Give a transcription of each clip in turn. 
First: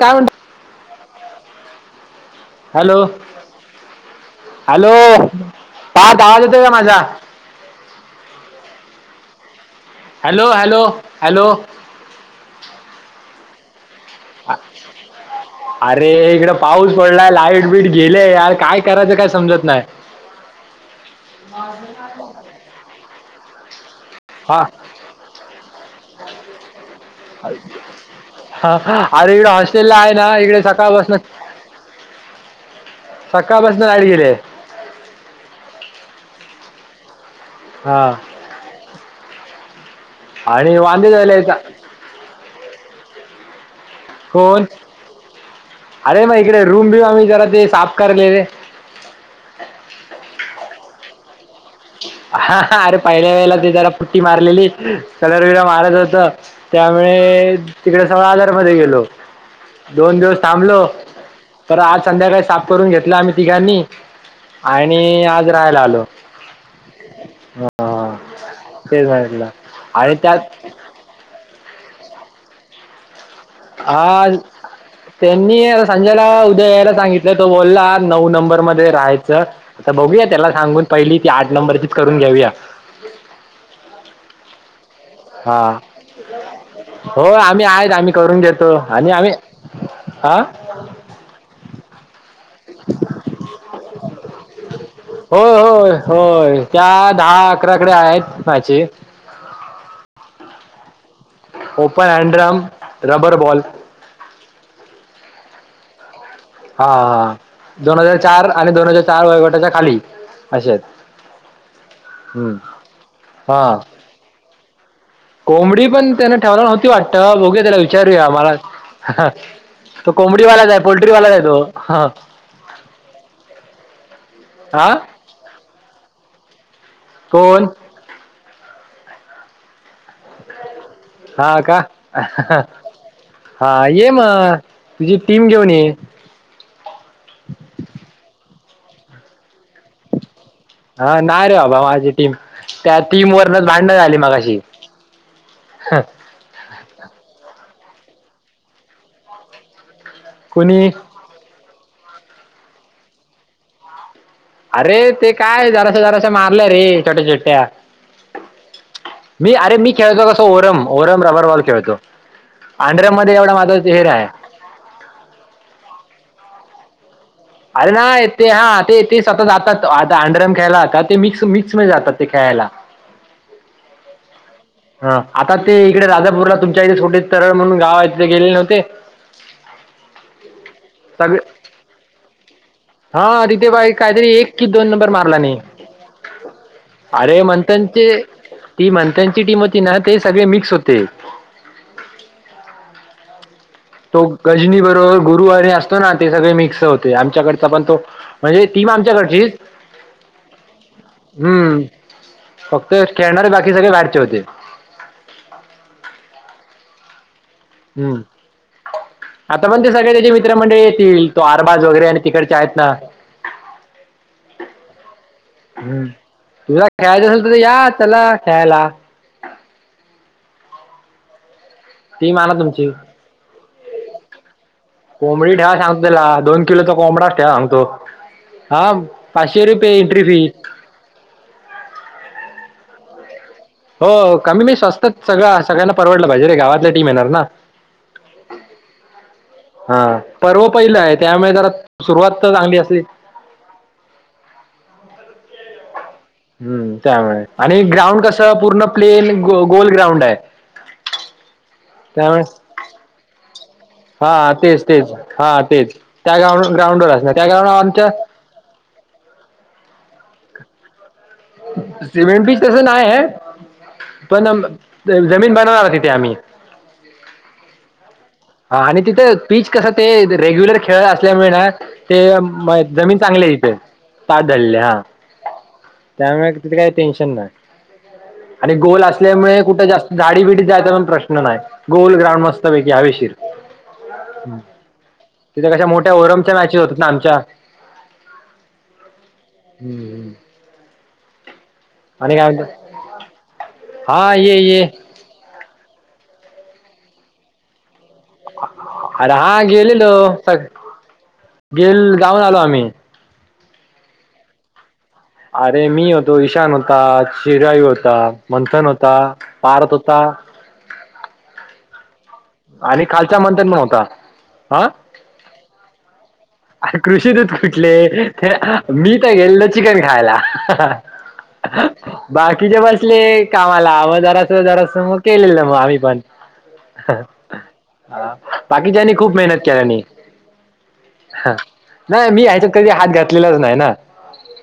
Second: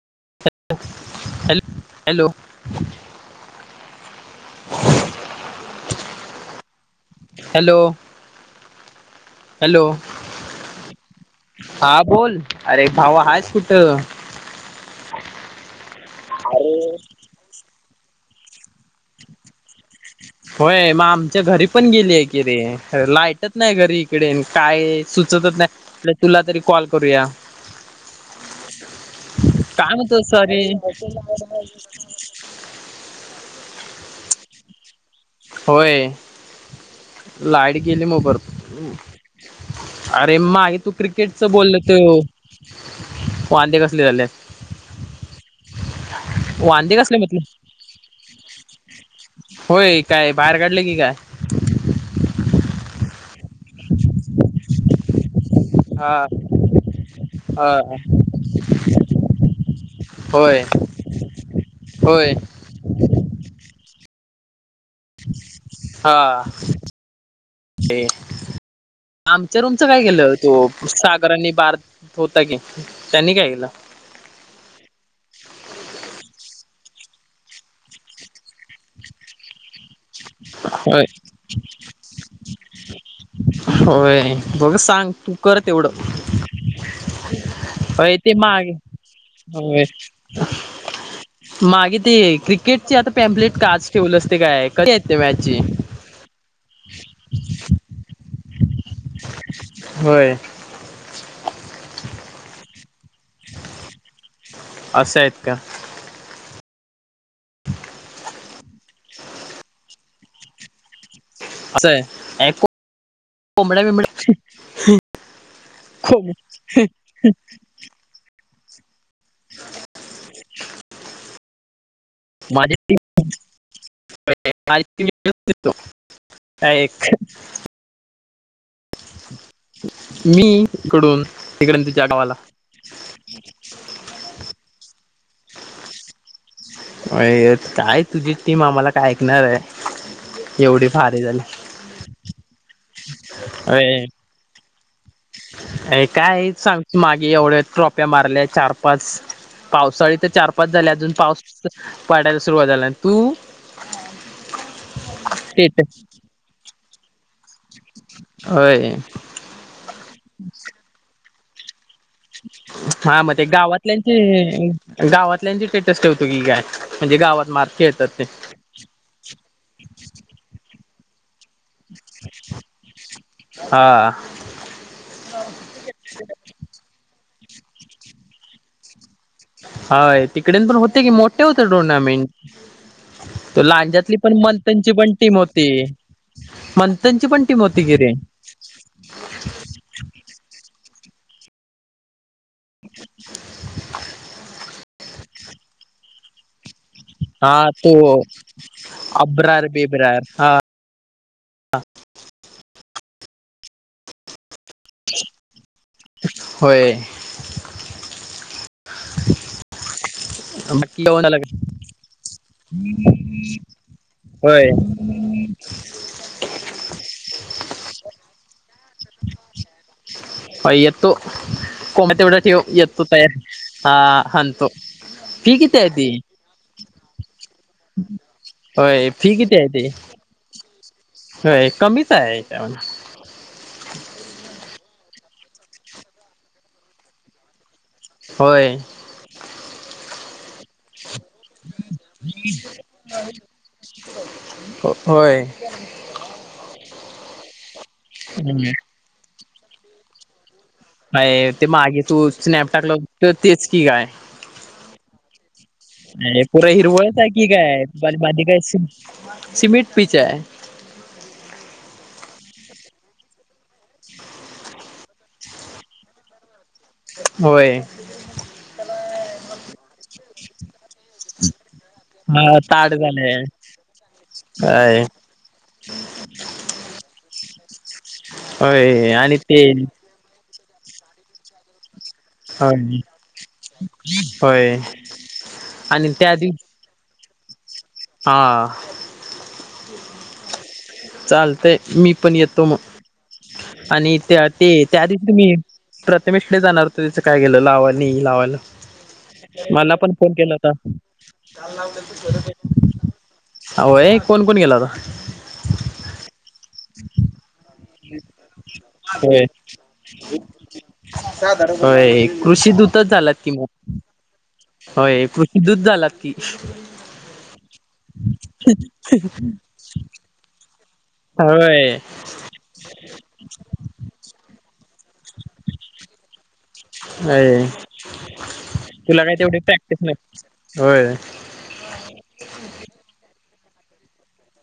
काय म्हणता? Hello hello [unintelligible] hello, hello [unintelligible] आवाज येतोय का माझा? Hello. Hello, hello hello hello हा बोल. अरे भावा आहेस कुठं? अरे इकड पाऊस पडलाय लाईट बीट गेली यार काय करायचं काय समजत नाही. होय, मग आमच्या घरी पण गेलीय की रे लाईटच नाही घरी. [unintelligible] हा काय सुचतच नाही, तुला तरी कॉल करूया. हा. अरे इकडे काय हॉस्टेलला आहे म्हतो ना इकडे सकाळपासून [unintelligible] सकाळपसन लाईट गेलीया. होय, लाईट गेली हा मोबर [unintelligible] अरे आणि मागे तू वांदे झाले क्रिकेटच बोलल आहेत. तू वांदे [unintelligible] कोण? अरे इकडे रूम वांदे बीम कसले आम्ही म्हटले जरा साफ कराला रे. होय काय, बाहेर काढले की काय? हा, अरे पहिल्या वेळेला ते जरा पुट्टी मारलेली परत तिकडं महाराज हा होत त्यामुळे हा तिकडे सगळं [unintelligible] मध्ये गेलो. दोन दिवस होय थांबलो, पर आज होय संध्याकाळी साफ करून घेतला आम्ही तिघांनी. आणि आज राहायला आलो. [unintelligible] हां तेच म्हटलं आमच्या रूमच काय आणि केलं? त्यात तो सागर आणि बार होता की नाही. हा ते मी संजाला उद्या यायला सांगितलंय तो बोलला नऊ नंबर मध्ये राहायचं. आता बघूया त्याला सांगून होय पहिली ती आठ नंबरचीच करून घेऊया. होय बघ सांग तू कर हां तेवढं. हो आम्ही आहेत आम्ही होय ते करून मागे घेतो आणि आम्ही हो हां मागे ते क्रिकेट. आता पॅम्पलेट काच ठेवल असते काय कशी य ते होय मॅची होय होय त्या दहा अकराकडे आहेत माझी होय. ओपन हँड्रम रबर बॉल असं आहेत का हा हा दोन हजार चार आणि दोन हजार चार वयोगटाच्या खाली अशे असं आहे हा कोबड्या बिबड्या कोंबडी पण त्यान ठेवायला नती वाटतं बोघू त्याला विचारूया मला ह तो कोमडी वाला जाय पोल्ट्री वाला जाय. ो हा- माझी हा कोण [unintelligible] मी. इकडून हा का तिकडून तुझ्या गावाला हा येम. तुझी टीम घेऊन ये अ काय तुझी टीम आम्हाला काय ऐकणार आहे. एवढी हा भारी नाही रे बाबा माझी टीम त्यात अ अ काय सांग. मागे एवढ्या टोप्या मारल्या चार पाच पावसाळीत ते चार पाच कुणी झाले अजून पाऊस पाडायला सुरुवात झाला तू. अरे ते काय जरासा स्टेटस जरासा मारलं रे छोट्या छोट्या होय मी अरे मी खेळतो कसो ओरम ओरम रबर बॉल खेळतो. अंडरम हा मग मध्ये ते एवढा माझा चेहरा आहे गावातल्याची गावातल्यांची स्टेटस ठेवतो की काय. म्हणजे गावात मार अरे खेळतात नाही ते हा ते ते स्वतः जात आता अंडरम ख्यायलाता ते मिक्स. मिक्स म जातात ते खेळायला. हा हा आता ते इकडे राजापूरला तुमच्या इथे छोे तरळ म्हणून गाव आहे तथे गेले नव्हते. हाय तिकडेन पण होते की सगळे मोठे होते टुर्नामेंट हा तो तितेबाई लांज्यातली काहीतरी पण एक कि दोन मंथनची नंबर पण टीम मारला नाही. होती मंथनची अरे पण टीम होती की मंथनची रे ती मंथनची टीम होती. ते सगळे मिक्स होते. [inaudible] तो गजनी बरोबर गुरुवारीे असतो ना ते सगळे मिक्स होत. आमच्याकडचा हा तो बणतो म्हणजे ती म आमच्याकडची अब्रार बेब्रार हा हम्म फक्त खेळणारे बाकी सगळे बाहेरचे होते. होय. हम्म आता पण ते सगळे मित्रमंडळी बाकी येतील तो आरबाज वगैरे आणि तिकडच्या आहेत ना होय हम्म तुमला खेळय दिस या चला ख्यायला. हो येतो कोमते बड आणा ठेव तुमची येतो तया ह हंतु कोंबडी ठेवा सांगतो त्याला दोन किलोचा कोंबडाच ठेवा सांगतो. हा होय पाचशे रुपये एंट्री फी हो कमीच आहेच्यामध्ये हो कमी मी स्वस्त सगळ सगळ्यांना परवडलं पाहिजे रे गावातल्या टीम येणार ना. होय. हा पर्व पहिलं आहे. त्यामुळे जरा सुरुवात तर चांगली असली. [inaudible] हम्म त्यामुळे, आणि ग्राउंड कस पूर्ण प्लेन गोल ग्राउंड आहे. अय ते मागे तू त्यामुळे स्नॅप टाकला, तेच की काय हा तेच तेच हा तेच त्या अ पुरा ग्राउंड ग्राउंडवर हिरवळचा आहे असणार की त्या ग्राउंड आमच्या काय, माझी काय सिमेंट पिच आहे सिमेंट बीच कस नाय हाय. [unintelligible] पण जमीन बनव आह तिथे आम्ही. होय हा आणि तिथेच. पीच कसं ते रेग्युलर खेळ असल्यामुळे, ना ते हा ताड जमीन झालंय चांगली हाय इथं. पादळले हा अय त्यामुळे तिथे काही टेन्शन नाही आणि गोल होय आणि असल्यामुळे ते कुठं जास्त झाडी बिडी यायचा पण प्रश्न नाही गोल ग्राउंड मस्तपैकी होय हवेशीर होय तिथे कशा आणि मोठ्या त्या ओरमच्या दिवशी मॅचेस होत ना आमच्या हा चाल मी आणि पण काय येतो म्हणतात मग आणि हा त्या ये ते ये त्या दिवशी मी प्रथमेश कडे जाणार तिचं काय गेलं लावा लावायला अरे हा मला पण गेलेलो फोन केला होता हा मीळ हो ए कोण कोण गेला होता? अरे मी होतो, ईशान होता, शिराई हो हो मंथन होता होय पार्थ होता होय कृषी आणि दूतच झालात खालचा कि म मंथन पण होता होय कृषी दूत झालात की अर कृषी दूत कुटले ते मी तर गेल ना चिकन खायला. होय बाकीचे बसले कामाला मग जरास जरास मग केलेलं मग आम्ही पण होय बाकीच्यानी तुला खूप काय मेहनत तेवढी प्रॅक्टिस केल्यानी. नाही होय ह नाही मी ह्याच्या कधी हात घातलेलाच नाही ना.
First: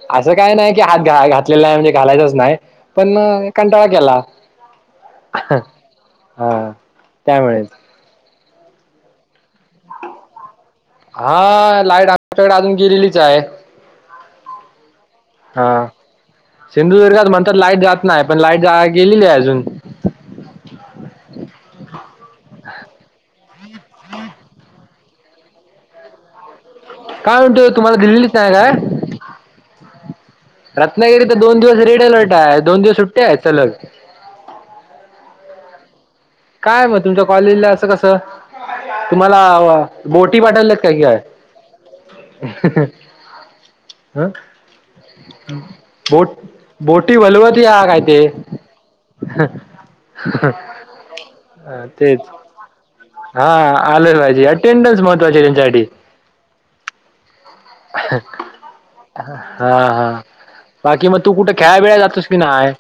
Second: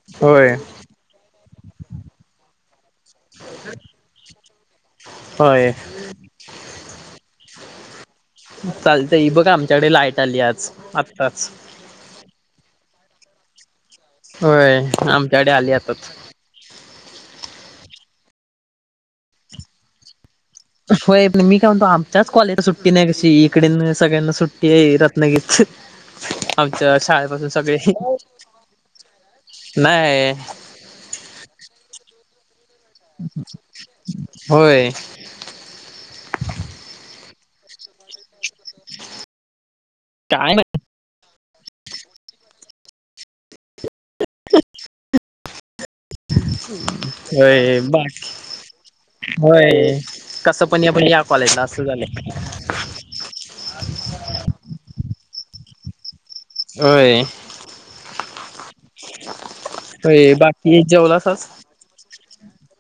अ असं काय नाही की हात घा घातलेला नाही म्हणजे घालायचंच नाही पण कंटाळा केला होय हा त्यामुळेच चालतं ह बघ आमच्याकडे लाईट आली आज. हा आत्ताच लाईट आमच्याकडे अजून गेलेलीच आहे होय आमच्याकडे हा आली आताच सिंधुदुर्गात म्हणतात लाईट जात नाही पण लाईट गेलेली आहे अजून होय पण मी काय म्हणतो आमच्याच कॉलेज सुट्टी नाही कशी इकडे सगळ्यांना सुट्टी आहे रत्नागिरी आमच्या काय शाळेपासून म्हणतो सगळे तुम्हाला दिलेलीच नाही काय नाही रत्नागिरी तर दोन दिवस रेड अलर्ट आहे. दोन दिवस सुट्ट्या आहेत सलग होय. काय मग तुमच्या कॉलेजला असं कसं तुम्हाला बोटी काय पाठवल्यात का किय हा बोट बोटी नाही व्हलवत होय या काय ते? बाकी होय कसं पण या पण या कॉलेजला असं तेच झालंय हा आलंच पाहिजे अटेंडन्स महत्वाची त्यांच्यासाठी होय हा हा, होय बाकी मग तू जेवलासच कुठे खेळा बिळाय जातोस कि नाय?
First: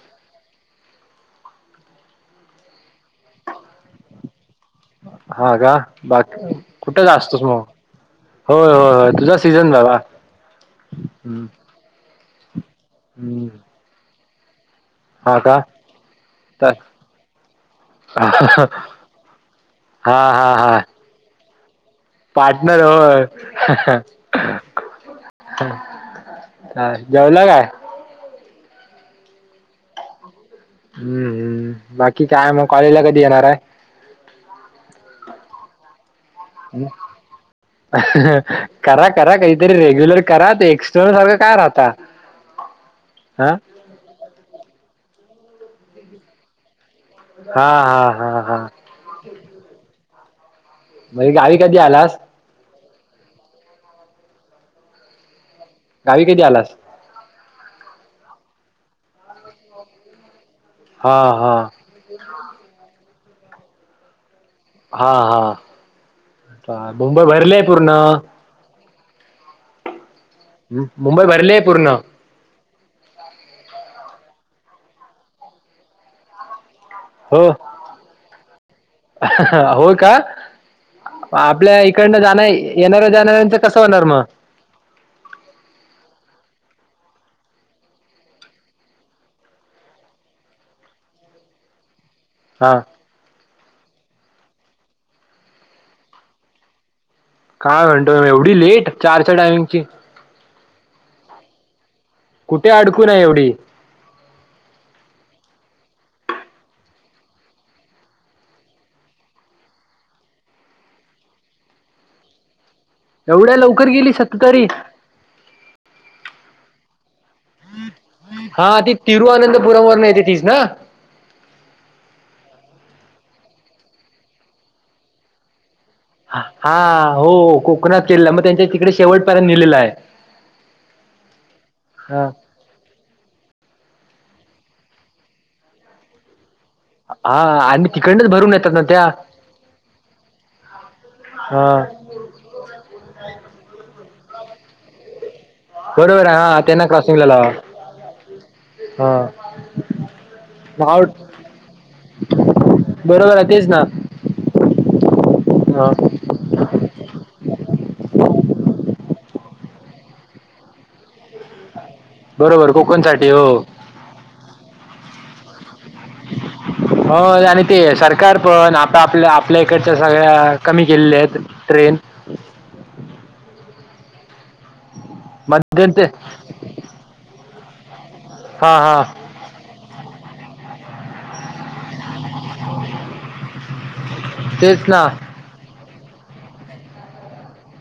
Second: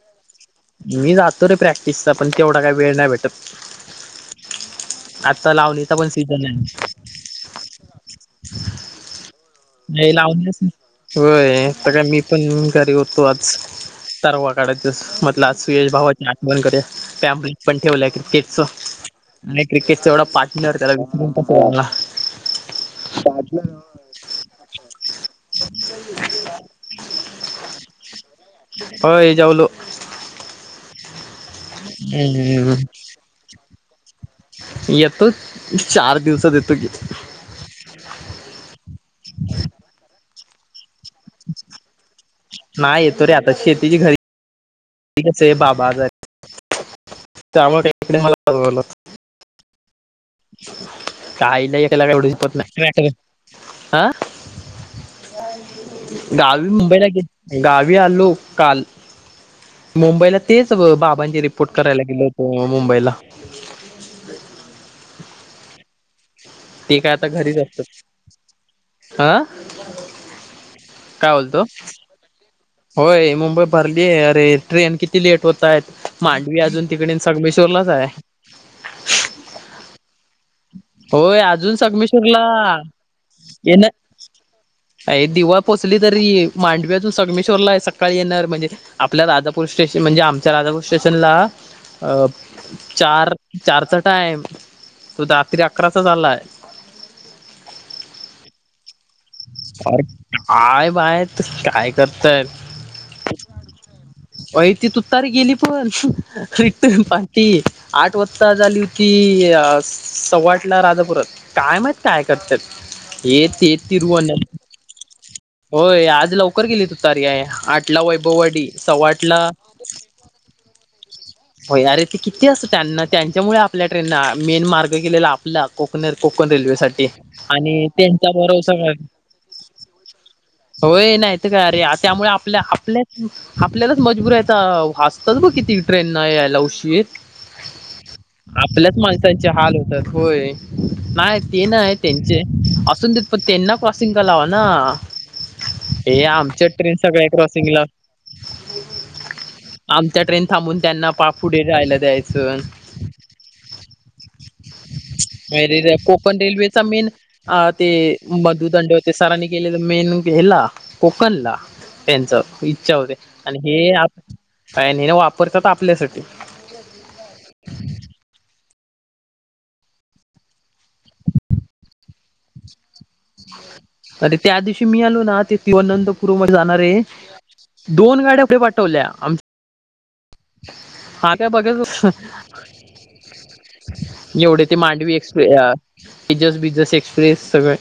मी जातो रे प्रॅक्टिसचा पण तेवढा काही वेळ नाही भेटत आता हा का, लावणीचा पण सीझन बाकी आहे कुठे गा असतोस मग? होय होय हो तुझ नाही लावलच. होय तर मी पण घरी होतो हम्म आज तरवा काढायच हा म्हटलं आज का सुयश भावाचे आठवण तर कर टॅम्प पण ठेवला हा क्रिकेटच आणि क्रिकेट एवढा हा पार्टनर हा त्यालाला पार्टनर हो जेवला काय? होय जाऊलो. हम्म हम्म बाकी काय मग? कॉलेज ला कधी येणार आहे? येतो चार दिवसात येतो हम्म. कि. करा करा काहीतरी रेग्युलर करा ते एक्स्टर्नल सारखं काय राहता नाही येतो रे हा आता. शेतीची घरी कस आहे बाप बाजार हा त्यामुळे हा इकडे हा मला हा बोलवलं. म्हणजे गावी काही कधी नाही एला का आलास एवढच पत. नाही हं? कधी गावी आलास मुंबईला गे. गावी आलो काल मुंबईला तेच हा बाबांचे हा रिपोर्ट करायला गेल होतो मुंबईला. हा हा ते काय मुंबई भरलेय पूर्ण हं. मुंबई काय भरली बोलतो? आहे पूर्ण होय मुंबई भरली आहे. अरे ट्रेन किती लेट होत आहेत मांडवी अजून तिकडे हो संगमेश्वरलाच आहे. हो का होय अजून आपल्या इकडनं सगमेश्रला. जाणार येणाऱ्या जाणाऱ्यांचं कसं येन होणार मग अ दिवा पोचली तर तरी मांडव्यातून संगमेश्वरला आहे. सकाळी येणार, म्हणजे आपल्या राजापूर स्टेशन म्हणजे आमच्या राजापूर स्टेशन हा चार चारचा टाइम तो रात्री अकराचा झालाय. काय म्हणतोय? एवढी लेट चारच्या टाइमिंगची? आय बा आहेत काय करताय. कुठे अडकून आहे एवढी वय ती तूतारी गेली पण. रिटन पार्टी आठ वाजता झाली होती अ सव्वाटला राजापुरात. काय मत काय करतात येत येत तर गेली तिरुवनंत शतकरी. होय. आज लवकर गेली तुतारी्या आहे. आठला वैभववाडी सव्वा आठला नाहीेत तीस ना? भययारे ते किती असत त्यांना त्यांच्यामुळे आपल्या ट्रेनना मेन मार्ग केलेला आपला. कोकण कोकण रेल्वे हा साठी हो आणि कोकणात केलेला त्यांचा मग त्यांच्या बरसा तिकडे शेवटपर्यंत नेलेला आहे होय नाहीत काय अरे, हा त्यामुळे आपल्या आपल्या आपल्यालाच मजबूरता असतात ब किती ट्रेन न यायला. उशीर हा आणि तिकडच भर आपल्याच माणसाचे हाल होतात. होय नाही ते हा नाई त्यांचे असून देतपण त्यांना क्रॉसिंग कलाव ना? हे बरोबर आहे. हा आमच्या त्यांना ट्रेन क्रॉसिंगला सगळ्या लावा क्रॉसिंगला हा. आमच्या ट्रेन थांबून नाव त्यांना पा पुढे राहायला दयचं. बरोबर आहे तेच ना ह मे कोकण रेल्वे मेन ते मधुदंड होते सरांनी केलेलं मेन हेला कोकणला. त्यांच बरोबर इच्छा होते. कोकणसाठी आणि हो हे वापरतात आप हो आणि ते सरकार पण आता आपल्या आपल्या इकडच्या सगळ्या कमी केल्या आहेत ट्रेन. अरे त्या दिवशी मी आलो ना. ते ति मध्यंतर अनंतपुरमध्ये जाणार आहे. दोन गाड्या हां हां पाठवल्या. हा का बघाच होतो. एवढे ते तेच ना मांडवी एक्सप्रेस तेजस बिजस एक्सप्रेस सगळे.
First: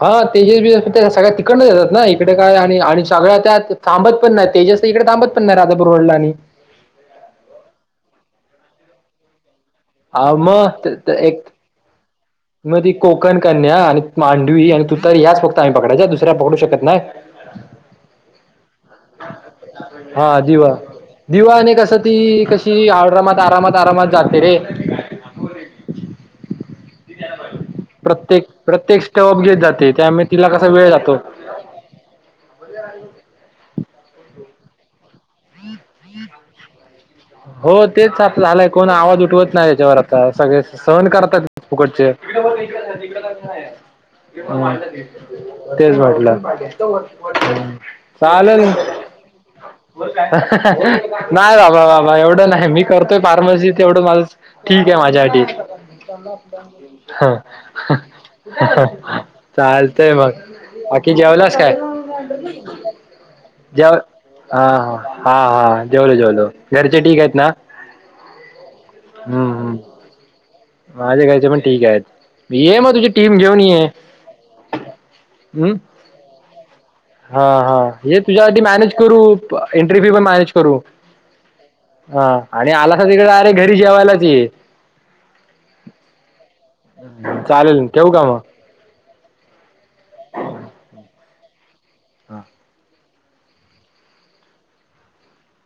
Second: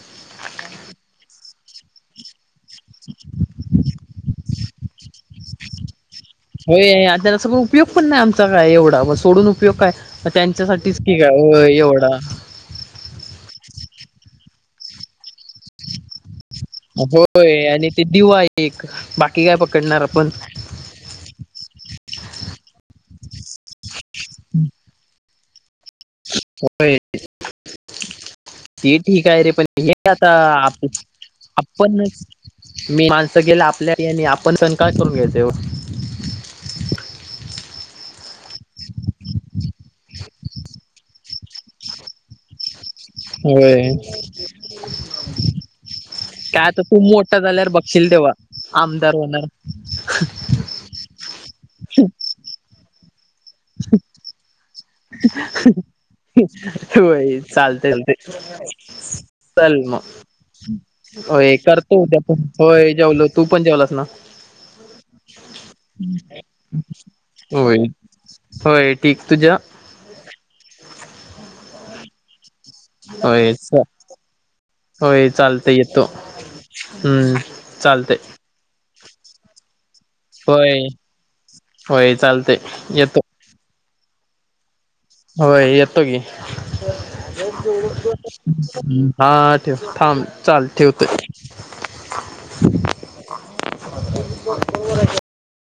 हा तेजस बिजस सगळ्या तिकडच येतात ना. इकड काय आणि सगळ्या त्या थांबत पण नाही. तेजस इकडे थांबत पण नाही राधा बुरवडला आणि होय आता जसं उपयोग पण नाही आमचा काय एवढा सोडून उपयोग काय हा, मग त- त्यांच्यासाठीच त- की एक काय एवढा. मग ती कोकण कन्या आणि मांडवी आणि तूतरी याच फक्त आम्ही पकडायच्या दुसऱ्या पकडू शकत नाही होय आणि ते दिवा एक बाकी काय पकडणार आपण. हां दिवा दिवा आणि कसं ती कशी आरामात आरामात आरामात जाते रे. प्रत्येक ते प्रत्येक ठीक स्टॉप आहे रे घेत पण जाते हे त्यामुळे आता तिला कसा आप वेळ जातो आपण मी माणसं गेलं. आपल्याले आपण सण काय करून घ्यायच येवढ. हो तेच आप झालंय कोण आवाज उठवत नाही याच्यावर आता सगळे सहन करतात. फुकटचे होय हम्म, तेच वाटलं. काय आता तू मोठा झाल्यावर बघशील तेव्हा चालल. आमदार होणार नाही बाबा बाबा एवढं नाही मी करतोय फार्मसी ते एवढं माझ ठीक हहहं हा हा हा चालतय मग. बाकी होय जेवलास काय करतो उद्या पण होय जेवलो तू पण जेवलास जेव ना. हा हा हा हा जेवलो जेवलो घरचे ठीक आहेत ना. होय होय ठीक तुझ्या. हम. ये मग तुझी टीम होय घेऊन च- ये. होय चालते हम येतो हम्म हा हा चालते हे तुझ्यासाठी मॅनेज करू एन्ट्रीफी पण मॅनेज करू, होय होय हा चालते आणि आलासा कि येतो इकडे डायरेक्ट घरी जेवायलाच ये. होय येतो की. चालेल ठेवू का मग हा ठेव थांम चाल ठेवत. हा. [unintelligible]